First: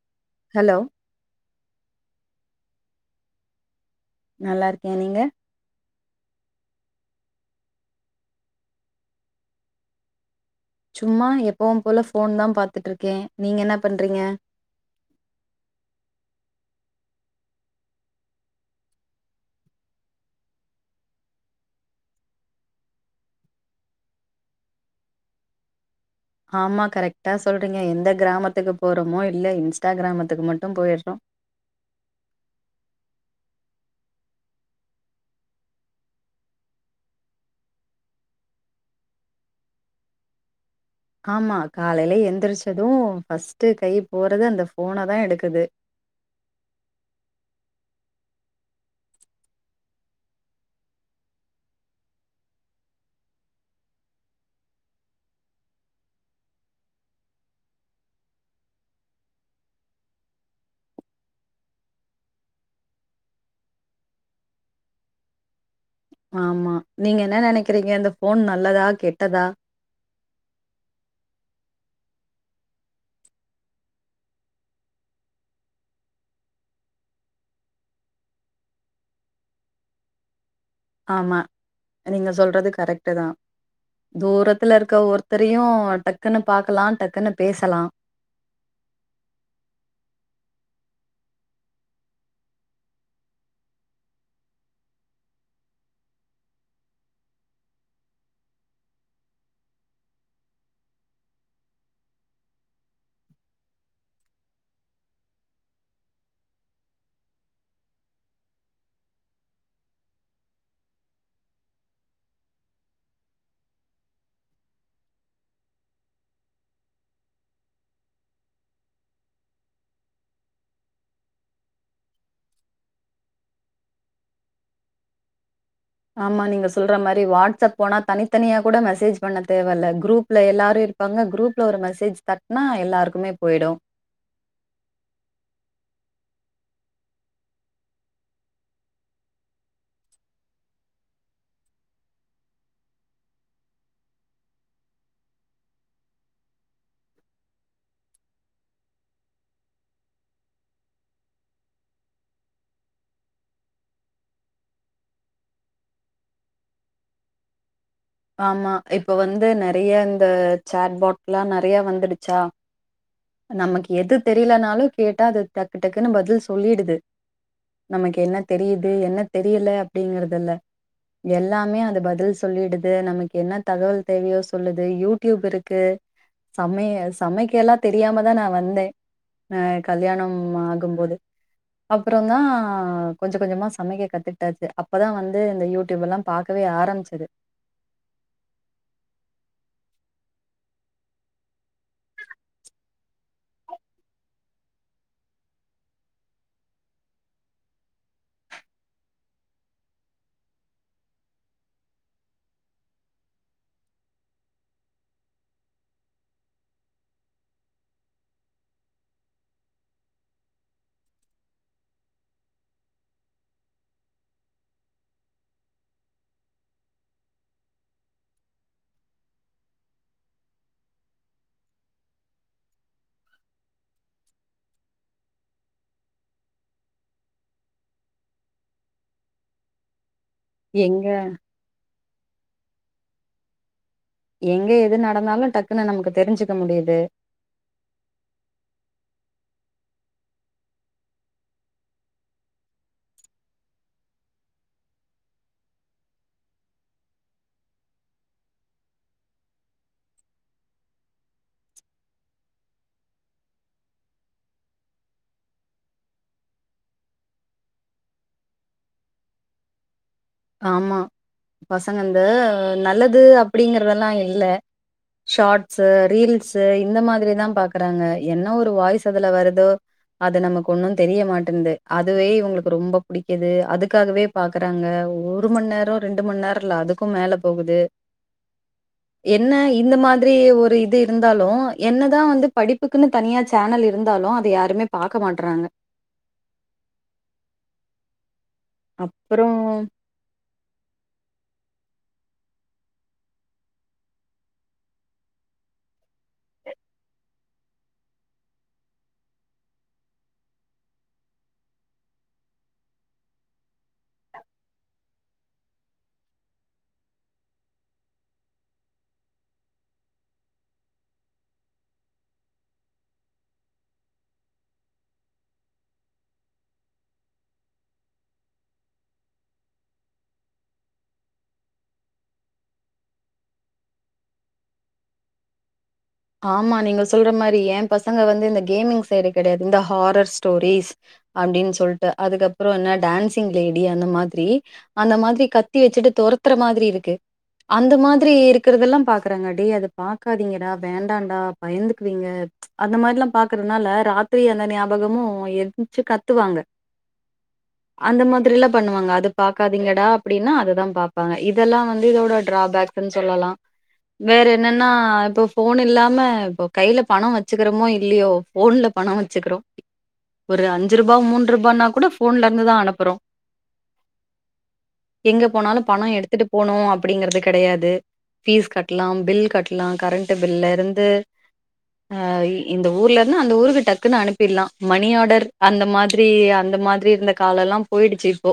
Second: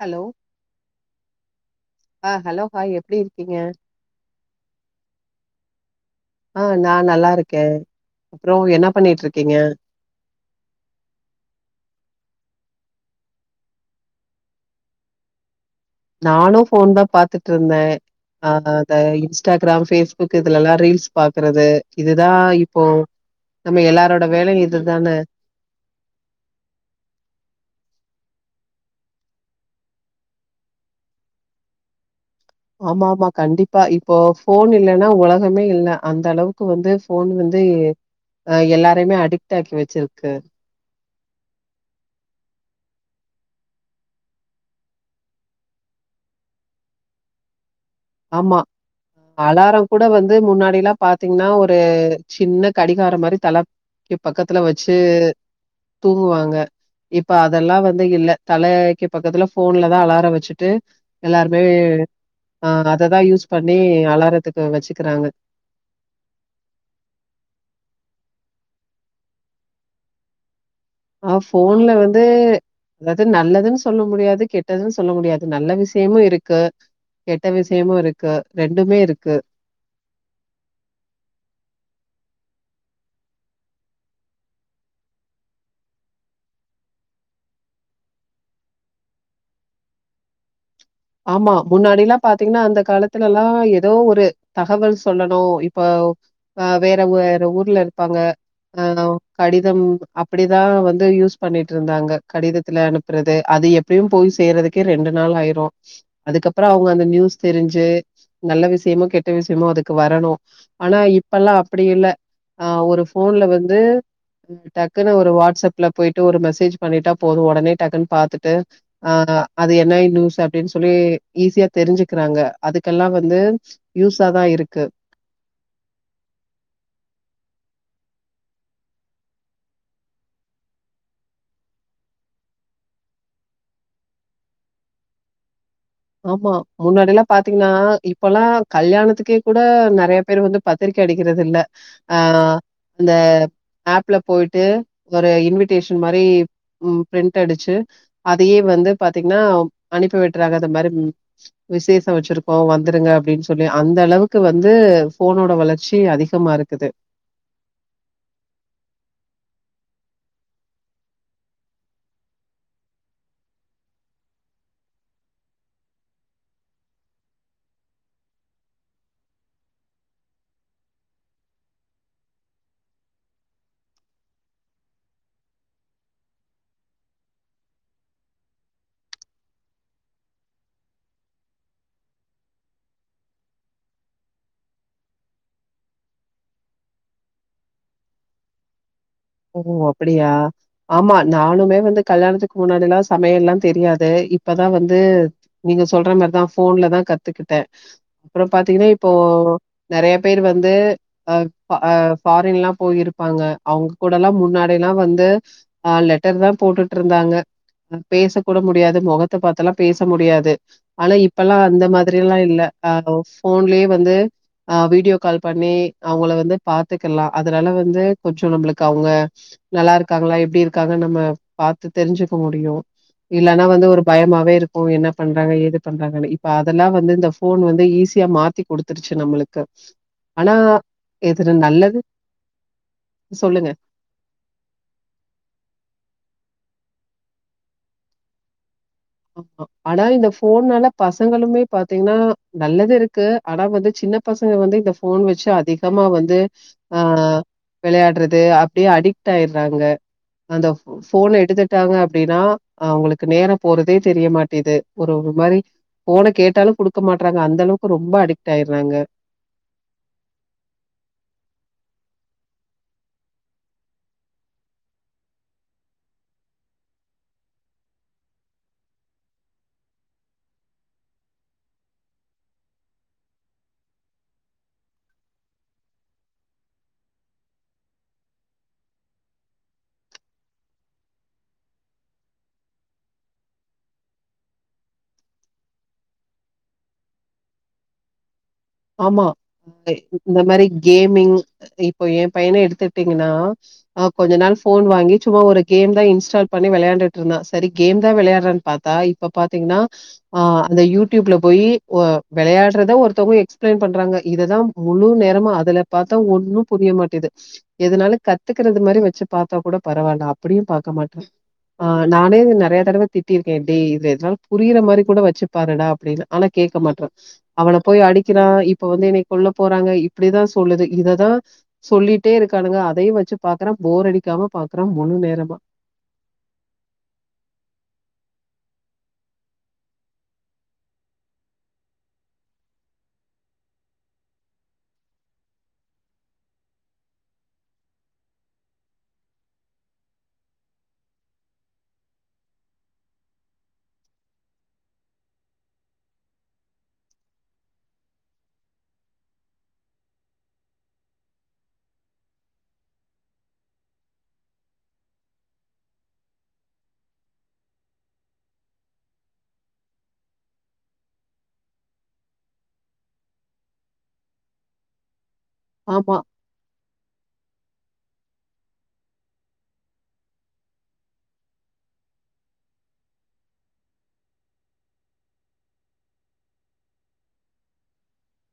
Hello hello ஆ hello hi எப்டி இருக்கீங்க நல்லா இருக்கேன் நீங்க ஆ நா நல்லா இருக்கேன் அப்புறம் என்ன பண்ணிட்டு இருக்கீங்க சும்மா எப்பவும் போல ஃபோன் தான் பாத்துட்டு இருக்கேன் நீங்க என்ன பண்றீங்க நானும் ஃபோன்தா பாத்துட்டு இருந்தே அ அத இன்ஸ்டாகிராம் ஃபேஸ்புக்கு இதுலல்லா ரீல்ஸ் பாக்குறது இதுதா இப்போ நம்ம எல்லாரோட வேலையு இதுதன்ன ஆம்மா கரெக்டா சொல்றீங்க எந்த கிராமத்துக்கு போறோமோ இல்ல இன்ஸ்டா கிராமத்துக்கு மட்டும் போயிட்றோ ஆம்மா ஆம்மா கண்டிப்பா இப்போ ஃபோன் இல்லன்னா ஒலகமே இல்ல அந்த அளவுக் வந்து ஃபோன் வந்து எல்லாருயுமே அடிக்ட் ஆக்கி வச்சிருக்கு ஆம்மா காலைலே எந்திரிச்சதூ ஃர்ஸ்ட்டு கைப்போறது அந்த ஃபோனதா எடுக்குது ஆம்மா அலாரங்கூட வந்து முன்னாடில்லா பாத்தீங்ன்னா ஒரு சின்ன கடிகாரொ மாரி தல க்கிபக்கத்துல வெச்சு தூங்குவாங்க இப்ப அதெல்லா வந்து இல்ல தலக்கி பக்கத்துல ஃபோன்லதா அலார வச்சுட்டு எல்லார்மே ஆ அததா யூஸ் பண்ணி அலாரத்துக்கு வச்சுகிறாங்க ஆம்மா நீங்க என்ன நெனைக்கிறீங்க இந்த ஃபோன் நல்லதா கெட்டதா அ ஃபோன்ல வந்து அதாது நல்லதுன் சொல்ல முடியாது கெட்டதுன் சொல்ல முடியாது நல்ல விஷயமு இருக்கு கெட்ட விஷயமு இருக்கு ரெண்டுமே இருக்கு ஆம்மா நீங்க சொல்றது கரெக்ட்டு தா தூரத்துல இருக்க ஒருத்தரையு டக்குன்னு பாக்கலா டக்குன்னு பேசலா ஆம்மா முன்னாடில்லா பாத்தீங்ன்னா அந்த காலத்துலல்லா எதோஒரு தகவல் சொல்லணு இப்ப அ வேற வேற ஊர்ல இர்ப்பாங்க அனௌ கடிதம் அப்புடிதா வந்து யூஸ் பண்ணிட்ருந்தாங்க கடிதத்துலன்னு றது அது எப்டியு போய் சேர்ரதுக்கே ரெண்டு நாள் ஆயிரு அதுக்கப்பறோ அவங்க அந்த நியூஸ் தெரிஞ்சு நல்ல விஷ்யமோ கெட்ட விஷ்யமோ அதுக்கு வரணு அனா இப்பல்லா அப்புடி இல்ல அ ஒரு ஃபோன்ல வந்து டக்குனு ஒரு வாட்ஸ்அப்ல பொய்ட்டு ஒரு மெசேஜ் பண்ணிட்டா போது ஒடனே டக்குன் பாத்துட்டு அ அது என்ன நியூஸ் அப் டின் சொல்லி ஈஸிய தெரிஞ்சுக்றாங்க அதுக்கெல்லா வந்து யூஸாதா இருக்கு ஆம்மா நீங்க சொல்ற மாரி வாட்ஸ்அப் போனா தனித்தனியா கூட மெசேஜ் பண்ண தேவல்ல குரூப்ல எல்லாரு இருப் இப்பங்க குரூப்ல்ல ஒரு மெசேஜ் தட்னா எல்லாருக்குமே பொயிடு ஆம்மா முன்னாடில்லா பாத்தீங்ன்னா இப்பல்லா கல்யாணத்துக்கே கூட நெறய பேரு வந்து பத்திரிக்க அடிக்கிறது இல்ல அ அந்த ஆப்ல போய்ட்டு ஒரு இன்விடேஷன் மாரி ம் பிரிண்ட் அடிச்சு அதயே வந்து பாத்தீங்ன்னா அனுப்பி விட்டுற்றாங்க அத மாரிம் விசேஷ வச்சுருக்கோ வந்துருங்க அப்டின் சொல்லி அந்த அளவுக்கு வந்து ஃபோனோட வளர்ச்சி அதிகமா இருக்குது ஆம்மா இப்ப வந்து நெறய இந்த சேட் பாட்லா நெறைய வந்துடுச்சா நமக் எது தெரியிலனாலு கேட்டா அது டக்கு டக்குன்னு பதில் சொல்லிடுது நமக் என்ன தெரியுது என்ன தெரியில அப்டிங்கறதில்ல எல்லாமே அது பதில் சொல்லிடுது நமக்கு என்ன தகவல் தேவயோ சொல்லுது யூடியூப் இருக்கு சமய சமைக்கெல்ல தெரியாம தா நா வந்தே அ கல்யாணம் ஆகும்போது அப்பறோந்தா கொஞ்சொ கொஞ்சொமா சமைக்க கத்துக்ட்டாச்சு அப்பதா வந்து இந்த யூடியூப் எல்லாம் பாக்கவே ஆரமிச்சது ஓ அப்படியா ஆம்மா நானுமே வந்து கல்யாணத்துக் முன்னாடில்லா சமையல்லா தெரியாது இப்பதா வந்து நீங்க சொல்ற மார்தா ஃபோன்லதா கத்துக்கிட்ட அப்புறோ பாத்தீங்கன்னா இப்போ நெறைய பேர் வந்து ஆ ஆ ஃபாரின்ல்லா போயிருப்பாங்க அவுங்க கூடல்லா முன்னாடி எல்லா வந்து ஆ லெட்டர் தா போட்டுட்டு இருந்தாங்க ஆ பேச கூட முடியாது மொகத்த பாத்துல்லா பேச முடியாது ஆனா இப்பல்லா அந்த மாதிரில்லா இல்ல ஆ ஃபோன்லயே வந்து ஆ வீடியோ கால் பண்ணி அவுங்கள வந்து பாத்துக்கலா அதனால வந்து கொஞ்சோ நம்மளுக் கு அவுங்க நல்லா இருக்காங்களா எப்டி இருக்காங்கன்னு நம்ம பாத்து தெரிஞ்சுக்க முடியு இல்லன்னா வந்து ஒரு பயமாவே இருக்கு என்ன பண்றாங்க ஏது பண்றாங்கன்னு இப்ப அதெல்லா வந்து இந்த ஃபோன் வந்து ஈஸியா மாத் த்தி குடுத்துருச்சு நம்மளுக்கு ஆனா எங்க இதுல நல்லது சொல்லுங்க எங்க எது நடந்தாலு டக்குனு நமக்கு தெரிஞ்சுக்க முடியுது ஆனா இந்த ஃபோன்னால பசங்களுமே பாத்தீங்கன்னா நல்லது இருக்கு ஆனா வந்து சின்ன பசங்க வந்து இந்த ஃபோன் வச்சு அதிகமா வந்து ஆ வெளையாட்றது அப்டியே அடிக்ட் ஆயிறாங்க அந்த ஃபோன எடுத்துட்டாங்க அப்டின்னா அவங்களுக்கு நேரோ போறதே தெரிய மாட்டேது ஒரு ஒரு மாரி போன கேட்டாலு கொடுக்க மாட்டறாங்க அந்தளவுக்கு ரொம்ப அடிக்ட் ஆயிட்றாங்க ஆமா பசங்க இந்த நல்லது அப்டிங்கறதெல்லா இல்ல ஷார்ட்ஸ்ஸு ரீல்ஸ்ஸு இந்த மாதிரிதா பாக்குறாங்க என்ன ஒரு வாய்ஸ் அதுல வருதோ அது நமக்கு ஒன்னு தெரியமாட்டேன்து அதுவே இவுங்களுக்கு ரொம்ப புடிக்குது அதுக்காகவே பாக்குறாங்க ஒரு மண் நேரோ ரெண்டு மண் நேரோ இல்ல அதுக்கும் மேல போகுது என்ன இந்த மாதிரி ஒரு இது இருந்தாலு என்னதா வந்து படிப்புக்குன்னு தனியாச்சு சேனல் இருந்தாலு அத யாருமே பாக்க மாட்றாங்க ஆமா அப்புறம் இந்த மாரி கேமிங் இப்போ ஏ பையன எடுத்துட்டீங்கன்னா ஆ கொஞ்சோ நாள் ஃபோன் வாங்கி சும்மா ஒரு கேம் தா இன்ஸ்டால் பண்ணி வெளையாண்டுட்டு இருந்தா செரி கேம் தா வெளையாட்றான்னு பாத்தா இப்ப பாத்தீங்கன்னா ஆ அந்த யூடியூப்ல போய் ஆ வெளையாடுறத ஒருத்தங்க எக்ஸ் பிளைன் பண்றாங்க இததா முழு நேரமா அதுல பாத்தா ஒண்ணு புரிய மாட்டேது எதுனாலு கத்துக்கறது மாதிரி வச்சு பாத்தா கூட பரவாயில்ல அப்டியு பாக்க மாட்றா ஆ நானே நெறைய தடவ திட்டிருக்கே டேய் இத எதனா புரியிற மாதிரி கூட வச்சு பாருடா அப்டின்னு ஆனா கேக்க மாட்றா அவன போய் அடி க்கிறா இப்ப வந்து என்னைய கொல்ல போறாங்க இப்டிதா சொல்லுது இததா சொல்லிட்டே இருக்கானுங்க அதையு வச்சு பாக்குறா போர் அடிக்காம பாக்குறா முழு நேரமா ஆமா நீங்கள் சொல்ற மாரி ஏ பசங்க வந்து இந்த கேமிங் சைடு கெடையாது இந்த ஹாரர் ஸ்டோரிஸ் அப்டின்னு சொல்ட்டு அதுக்கப்புற என்ன டான்சிங் லேடி அந்த மாதிரி அந்த மாதிரி கத்தி வச்சுட்டு தொரத்துற மாதிரி இருக்கு அந்த மாதிரி இருக்கிறதெல்லா பாக்குறாங்க டேய் அது பாக்காதீங்கடா வேண்டாண்டா பயந்துக்குவீங்க அந்த மாரில்லா பாக்குறதுனால ராத்திரி அந்த ஞாபகமும் எந்திச்சு கத்துவாங்க அந்த மாதிரில்லா பண்ணுவாங்க அது பாக்காதீங்கடா அப்டின்னா அததா பாப்பாங்க இதெல்லா வந்து இதோட டிராபேக் குன் சொல்லலா வேற என்னன்னா இப்ப ஃபோன் இல்லாம இப்போ கையில பண வச்சுக்கிறோமோ இல்லையோ ஃபோன்ல பண வச்சுக்கிறோ ஒரு அஞ்சு ரூபா மூன்ருபானா கூட ஃபோன்ல இருந்துதா அனுப்புறோ எங்க போனாலு பண ஆமா எடுத்துட்டு போணு அப்டிங்கறது கெடையாது ஃபீஸ் கட்லா பில் கட்லா கரண்ட் ட்டு பில்ல இருந்து அ இந்த ஊர்லன்னா அந்த ஊருக்கு டக்குன்னு அனுப்பிட்லா மணி ஆர்டர் அந்த மாதிரி அந்த மா திரி இருந்த கால எல்லா போயிடுச்சு இப்போ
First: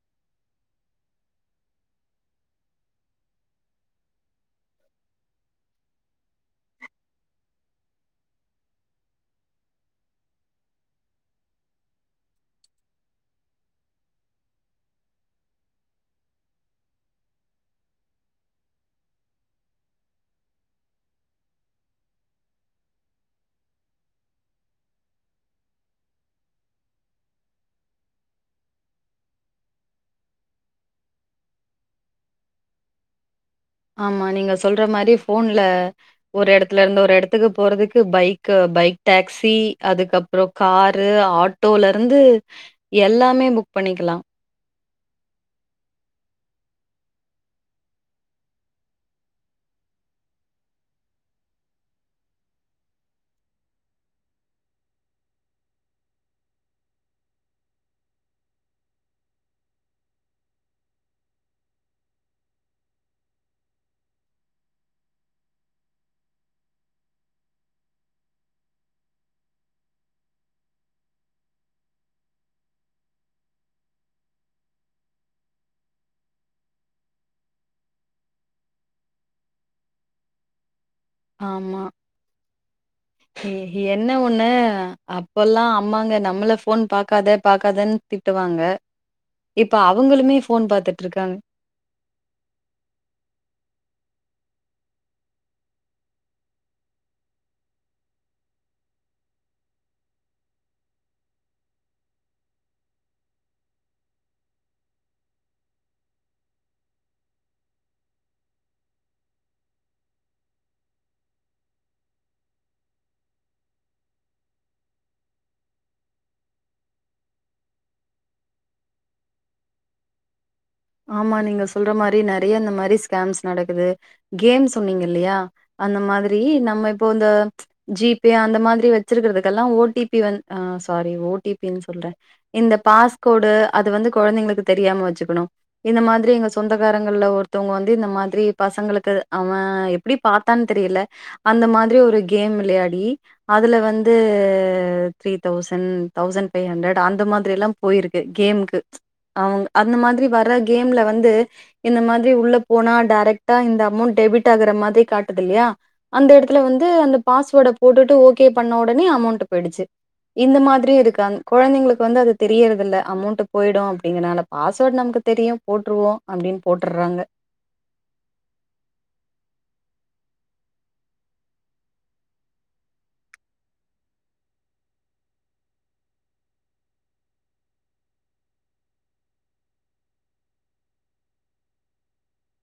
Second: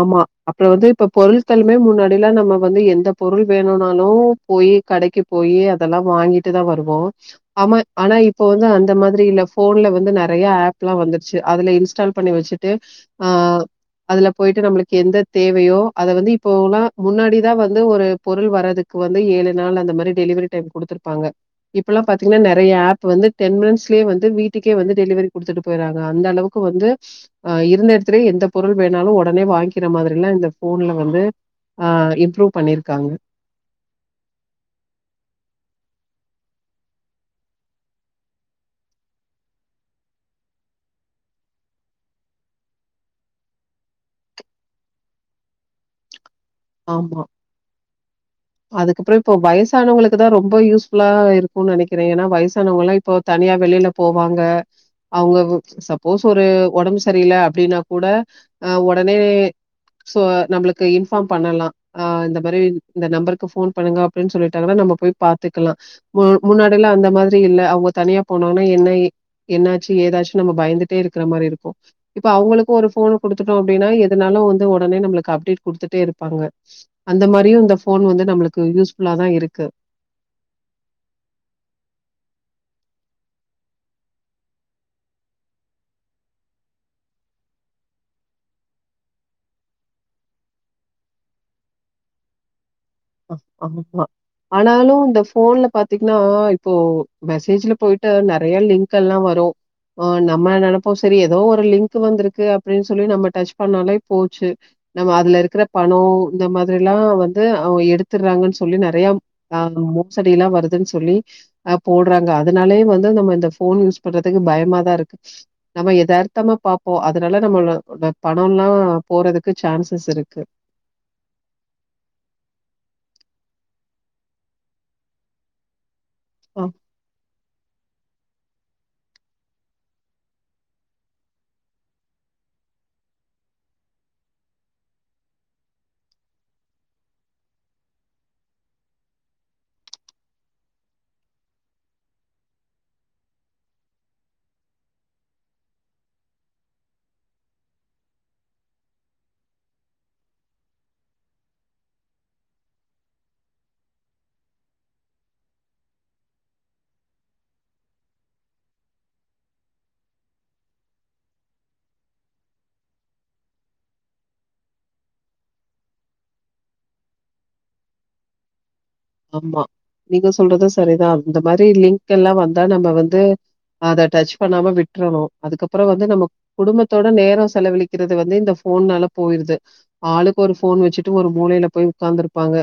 ஆமா அப்போற வந்து இப்ப பொருட்களுமே முன்னாடி எல்லா நம்ம வந்து எந்த பொருள் வேணுனாலு போயி கடைக்கி போயி அதெல்லா வாங்கிட்டுதா வருவோ ஆமா ஆனா இப்ப வந்து அந்த மாதிரி இல்ல ஃபோன்ல வந்து நெறைய ஆப்லா வந்துருச்சு அதுல இன்ஸ்டால் புக் பண்ணி வச்சுட்டு அ அதுல ப் போயிட்டு நம்ளுக்கு எந்த தேவையோ அத வந்து இப்போல்லா முன்னாடிதா வந்து ஒரு பொருள் வரதுக் கு வந்து ஏழு நாள் அந்த மாதிரி டெலிவரி டைம் குடுத்துருப்பாங்க இப்பெல்லா பாத்தீங்னா நெறைய ஆப் வந்து டென் மினிட்ஸ்லே வந்து வீட்டுக்கே வந்து டெலிவரி குடுத்துட்டு போய்றாங்க அந்த அளவு க்கு வந்து இருந்த எடத்திலயே எந்த பொருள் வேணாலு ஒ டனே வாங்க்கிற மாதிரில்லா இந்த ஃபோன்ல வந்து அ இம்ப்ரூவ் பண்ணியிருக்காங்க ஆமா நீங்க சொல்ற மாறி ஃபோன்ல ஒரு எடத்துலருந்து ஒரு எடத்துக்கு போறதுக்கு பைக்கு பைக் டாக்ஸி அதுக்கப்றோ காரு ஆட் டோலருந்து எல்லாமே புக் பண்ணிக்கலா ஆமா அதுக்கப்றோ இப்போ வயசானவங்களுக்குதா ரொம்ப யூஸ்ஃபுல்லா இருக்குன்னு நெனைக்கிறே ஏன்னா வயசானவங்கல்லா இப் போ தனியா வெளில போவாங்க அவுங்கவ் சப்போஸ் ஒரு ஒடம்பு சரியில்ல அப்டின்னா கூட அ ஒடனே சோ நம்ளுக்கு இன்ஃபார்ம் பண்ணலா ஆ இந்த மாறி இந்த நம்பருக்கு ஃபோன் பண்ணுங்க அப்டின்னு சொல்ட்டாங்கன்னா நம்ம போயி பாத்துக்கலா மு முன்னாடி எல்லா அந்த மாதிரி இல்ல அவுங்க தனியா போனாங்கன்னா என்ன எ என்னாச்சு ஏதாச்சு நம்ம பயந்துட்டே இருக்கற மாறியிருக்கும் இப்ப அவுங்களுக்கும் ஒரு ஃபோன் குடுத்துட்டோ அப்டின்னா எதுனாலு வந்து ஒடனே நம்ளுக்கு அப்டேட் குடுத்துட்டே இருப் பாங்க அந்த மாறியு இந்த ஃபோன் வந்து நம்ளுக்கு யூஸ் ஃபுல்லாதா இருக்கு ஆமா என்ன ஒண்ணு அப்பல்லா அம்மாங்க நம்மள ஃபோன் பாக்காத பாக்காதன்னு திட்டுவாங்க இப்ப அவுங்ளுமே ஃபோன் பாத்துட்டு இருக்காங்க அ ஆமா ஆனாலு இந்த ஃபோன்ல பாத்தீங்ன்னா இப்போ மெசேஜ்ல போயிட்டு நெறைய லிங்க்ல்லா வரும் அ நம்மள நெனப்போ சரி ஏதோ ஒரு லிங்கு வந்திருக்கு அப்டின்னு சொல்லி நம்ம டச் பண்ணாலே போச்சு நம்ம அதுல இருக்கற பணோ இந்த மாதிரில்லா வந்து அவங்க எடுத் தற்றாங்கன்னு சொல்லி நெறைய ஆ மோசடி எல்லா வருதுன்னு சொல்லி அ போட்றாங்க அதனாலே வந்து நம்ம இந்த ஃபோன் யூஸ் பண்றதுக்கு பயமாதா இருக்கு நம்ம எதார்த்தமா பாப்போ அதனால நம்மள ளோட பணோல்லா போறதுக்கு சான்சஸ் இருக்கு ஆமா நீங்க சொல்ற மாறி நெறைய இந்த மாறி ஸ்கேம்ஸ் நடக்குது கேம் சொன்னீங்க இல்லயா அந்த மாதிரி அ. நம்ம இப்போ இந்த ஜீப் பே அந்த மாதிரி வச்சிருக்கறதுக்கெல்லா ஓ டி பி வந்த் அ சாரி ஓ டி பி னு சொல்றே இந்த பாஸ்கோடு அது வந்து கொழந்தைங்களுக்கு தெரியாம வச்சுக்கணு இந்த மாதிரி எங்க சொந்தக்காரங்கள்ல ஒருத்தவங்க வந்து இந்த மாதிரி பசங்களுக்கு அவன் எப் பிடி பாத்தான் தெரியல அந்த மாதிரி ஒரு கேம் விளயாடி அதுல வந்தூ three thousand thousand five hundred அந்த மாதிரில்லா போயிருக்கு கேம்க்கு அவுங் அந்த மாதிரி வர கேம்ல வந்து இந்த மாதிரி உள்ள போனா டேரெக்ட்டா இந்த அமௌண்ட் டெபிட்டாகுற மாதிரி காட்டுதுல்லையா அந்த எடத்துல வந்து அந்த பாஸ்வேட போட்டுட்டு ஓகே பண்ண ஒடனே அமௌண்டு போயிடுச்சி இந்த மாதிரியு இருக்காங் குழந்தைங்களுக்கு வந்து அது தெரியறதில்ல அமௌண்ட் போயிடு அப்டிங்கனாலப் பாஸ்வேர்ட் நமக்கு தெரியு போட்டுருவோ அப்டின் போட்றாங்க ஆமா நீங்க சொல்றது சரிதா இந்த மாரி லிங்க் எல்லா வந்தா நம் வந்து அத டச் பண்ணாம விட்றணு அதுக்கப்ரோ வந்து நம்மோ குடும்பத்தோட நேரோ செலவழிக்கிறது வந்து இந்த போன்னால போயிறுது ஆளுக்கு ஒரு போன் வச்சிட்டு ஒரு மூளைல போய் உக்காந்துருப்பாங்க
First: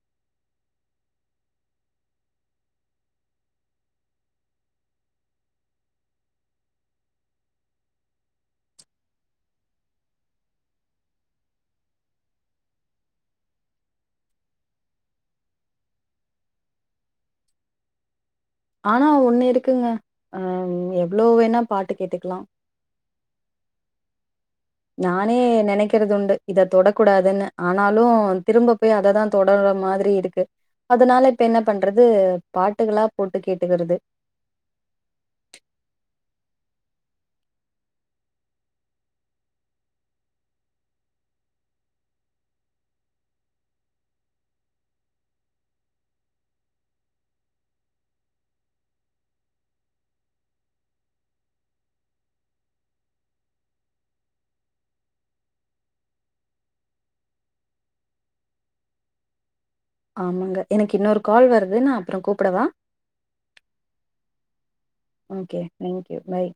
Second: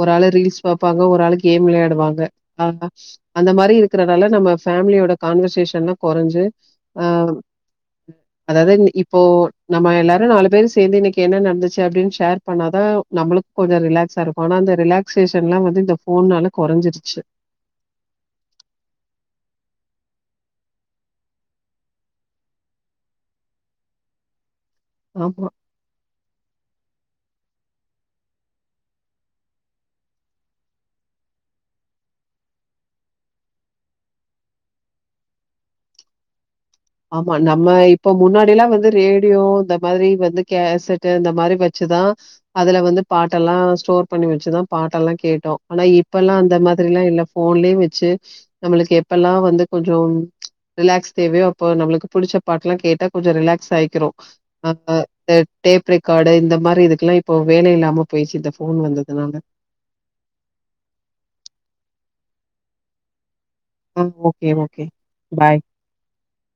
ஒரு ஆளை ரீல்ஸ் பாப்பாங்க ஒரு ஆளு கேம் விளையாடுவாங்க ஆஆ அந்த மாரி இருக்கறதால நம்ம ஃபேமிலியோட கான்வர்சேஷன்ல்லா குறைஞ்சி அம் அதாவது இன் இப்போ நம்ம எல்லாரு நாலு பேரு சேந்து இன்னைக்கு என்ன நடந்துச்சக அப்டின் ஷேர் பண்ணாதா நம்மளுக் கு கொஞ்சோ ரிலாக்ஸா இருக்கு ஆனா அந்த ரிலாக்சேஷன் எல்லா வந்து இந்த போன்னால குறைஞ்சிருச்சி ஆனா ஒன்னு இருக்குங்க அம் எவ்ளோ வேணா பாட்டு கேட்டுக்கிலா நானே ஆமா, நினைக்கறதுண்டு இத தொடக்கூடாதுன்னு ஆனாலு திரும்ப பேய் அததா தொடர்ற மாதிரி இருக்கு அதனால இப்ப என்ன பண்றது பாட்டுகளா போட்டு கேட்டுக்கிறது ஆமா நம்ம இப்ப முன்னாடி எல்லா வந்து ரேடியோ இந்த மாதிரி வந்து கேசட் இந்த மாதிரி வச்சிதா அதுல வந்து பாட்டெல்லா ஸ்டோர் பண்ணி வச்சிதா பாட்டெல்லா கேட்டோ ஆனா இப்பெல்லா அந்த மாதிரி லா இல்லஃப் போன்லே வச்சி நம்மளுக்கு எப்பெல்லா வந்து கொஞ்சோ ரிலாக்ஸ் தேவையோப் இப்போ நம்ளுக்கு புடிச்ச பாட்டு எல்லா கேட்டா கொஞ்சோ ரிலாக்ஸ் ஆயிக்கிறோ [unintelligible] அ டேப் ரக்கார்டு இந்த மாரி இதுக்கெல்லா இப்போ வேல இல்லாம போயிச்சி இந்த போன் வந்ததுனால ஆமாங்க எனக்கு இன்னொரு கால் வருது நா அப்ரோ கூப்புடவா ஆ ஓகே ஓகே பாய் தேங்க்யூ பாய்